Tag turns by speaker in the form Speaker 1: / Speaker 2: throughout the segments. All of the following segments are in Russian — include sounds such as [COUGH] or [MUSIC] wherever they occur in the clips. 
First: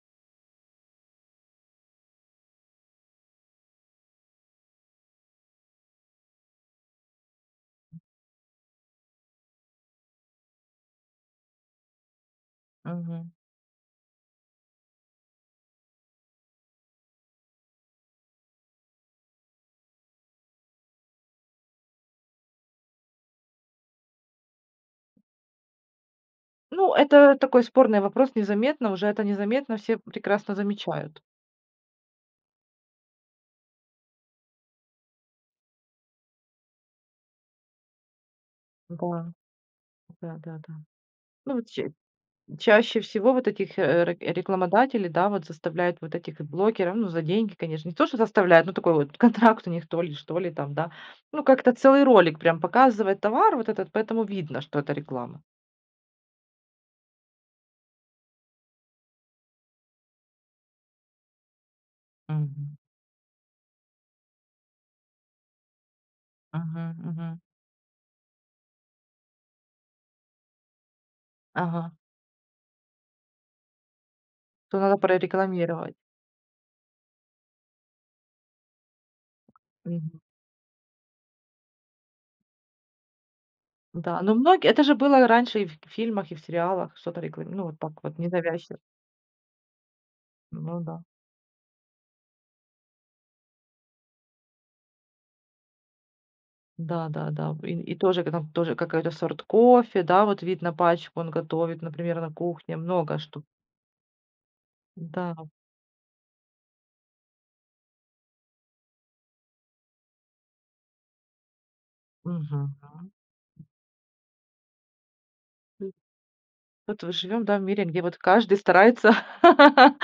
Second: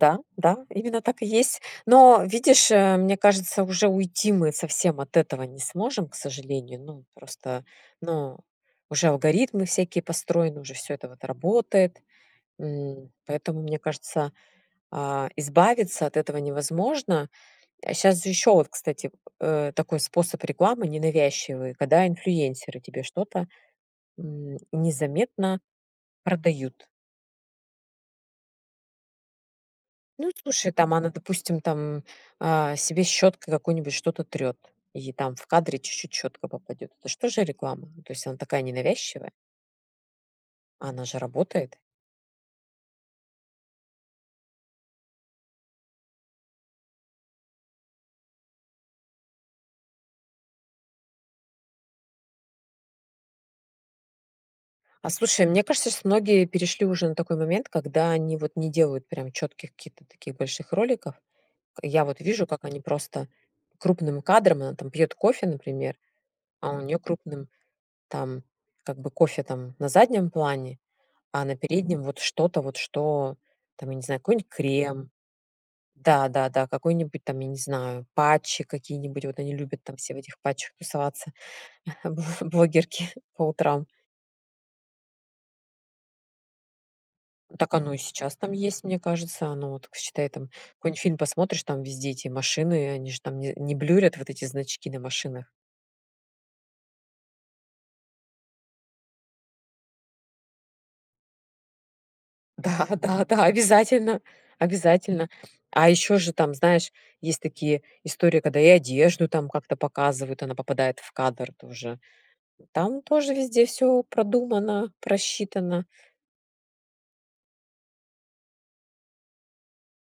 Speaker 1: Да, да, именно так и есть. Но видишь, э, мне кажется, уже уйти мы совсем от этого не сможем, к сожалению. Ну, просто, ну, уже алгоритмы всякие построены, уже всё это вот работает. М.
Speaker 2: Мгм.
Speaker 1: Поэтому, мне кажется, а, избавиться от этого невозможно. А щас же ещё, вот, кстати, э, такой способ рекламы ненавязчивый, когда инфлюенсеры тебе что-то, м, незаметно продают.
Speaker 2: Ну это такой спорный вопрос. Незаметно уже это незаметно все
Speaker 1: Ну,
Speaker 2: прекрасно
Speaker 1: слушай, там она,
Speaker 2: замечают.
Speaker 1: допустим, там, а, себе щёткой какой-нибудь что-то трёт, и там в кадре чуть-чуть щетка попадёт. Это ж тоже реклама. Ну, то есть, она такая
Speaker 2: Да.
Speaker 1: ненавязчивая.
Speaker 2: Да-да-да.
Speaker 1: А она же
Speaker 2: Ну вот,
Speaker 1: работает.
Speaker 2: че Чаще всего вот этих, э, рек рекламодателей, да, вот, заставляют вот этих, э, блогеров, ну, за деньги, конечно. Не то что заставляют, но такой вот контракт у них то ли, что ли там, да. Ну, как-то целый ролик, прям, показывает товар вот этот, поэтому видно, что это
Speaker 1: А,
Speaker 2: реклама.
Speaker 1: слушай, мне кажется, щас многие перешли уже на такой момент, когда они, вот, не делают, прям, чётких каких-то таких больших роликов. К я, вот, вижу, как
Speaker 2: Мгм.
Speaker 1: они просто крупным кадром, она, там, пьёт кофе, например, а у
Speaker 2: Мгм,
Speaker 1: неё
Speaker 2: мгм.
Speaker 1: крупным там, как бы, кофе, там, на заднем плане, а на
Speaker 2: Ага.
Speaker 1: переднем вот что-то вот, что там, я не знаю, какой-нибудь
Speaker 2: То надо
Speaker 1: крем.
Speaker 2: прорекламировать.
Speaker 1: Да-да-да, какой-нибудь там, я не знаю, патчи какие-нибудь, вот, они любят там все в
Speaker 2: Мгм.
Speaker 1: этих патчах тусоваться бло блогерки по утрам.
Speaker 2: Да, ну, многие это же было раньше и в в фильмах, и в сериалах что-то реклами ну,
Speaker 1: Так
Speaker 2: вот так
Speaker 1: оно и
Speaker 2: вот,
Speaker 1: сейчас там
Speaker 2: ненавязчиво.
Speaker 1: есть, мне кажется. Оно, вот, к считай, там,
Speaker 2: Ну
Speaker 1: какой-нибудь
Speaker 2: да.
Speaker 1: фильм посмотришь, там везде эти машины, они же там не не блюрят вот эти значки на машинах.
Speaker 2: Да, да, да. В и и тоже, там тоже какой-то сорт кофе, да, вот видно пачку, он готовит, например, на кухне.
Speaker 1: Да,
Speaker 2: Много
Speaker 1: да,
Speaker 2: что.
Speaker 1: да, обязательно обязательно.
Speaker 2: Да.
Speaker 1: А ещё же там, знаешь, есть такие истории, когда и одежду, там, как-то показывают, она попадает в кадр тоже.
Speaker 2: Мгм.
Speaker 1: Там тоже везде всё продумано, просчитано.
Speaker 2: Вот вы живем, да, в мире, где, вот, каждый старается [LAUGHS]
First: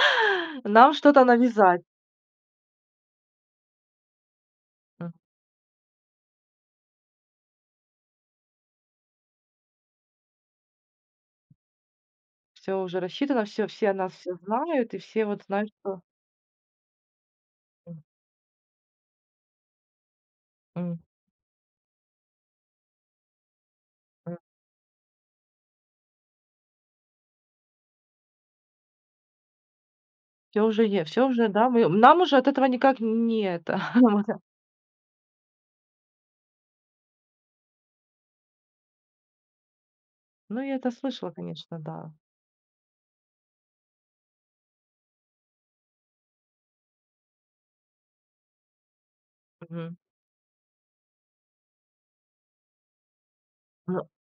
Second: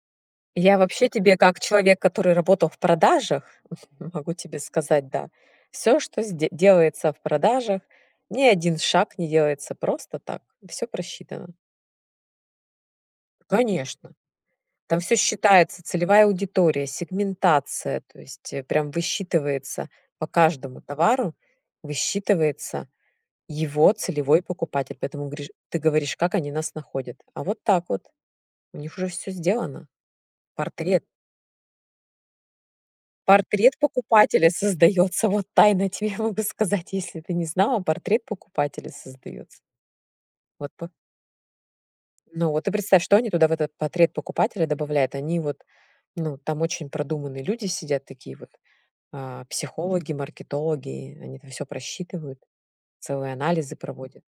Speaker 1: Я
Speaker 2: нам
Speaker 1: вообще
Speaker 2: что-то
Speaker 1: тебе как
Speaker 2: навязать.
Speaker 1: человек, который работал в продажах, [CHUCKLES] могу тебе сказать,
Speaker 2: М.
Speaker 1: да. Всё, что сде делается в продажах, ни 1 шаг не делается просто так. Всё просчитано.
Speaker 2: Всё уже рассчитано, всё все о
Speaker 1: Конечно.
Speaker 2: нас все знают и
Speaker 1: Там всё
Speaker 2: все вот знают,
Speaker 1: считается:
Speaker 2: что
Speaker 1: целевая аудитория,
Speaker 2: М.
Speaker 1: сегментация,- то есть, э, прям высчитывается по каждому
Speaker 2: М.
Speaker 1: товару. Высчитывается его
Speaker 2: М.
Speaker 1: целевой покупатель. Поэтому гришь ты говоришь, как они нас находят? А вот так вот. У них уже всё сделано.
Speaker 2: Всё уже
Speaker 1: Портрет.
Speaker 2: е всё уже, да, мы, нам уже от этого никак нь ни
Speaker 1: Портрет
Speaker 2: это. [CHUCKLES]
Speaker 1: покупателя создаётся. Вот тайно я тебе могу сказать, если ты не знала, портрет покупателя создаётся.
Speaker 2: Ну,
Speaker 1: Вот
Speaker 2: я
Speaker 1: пы
Speaker 2: это слышала, конечно, да.
Speaker 1: Ну вот, и представь, что они туда, в этот портрет покупателя добавляют, они, вот, ну, там очень продуманные люди сидят, такие вот, а,
Speaker 2: Мгм.
Speaker 1: психологи, маркетологи, они это всё просчитывают, целые анализы проводят.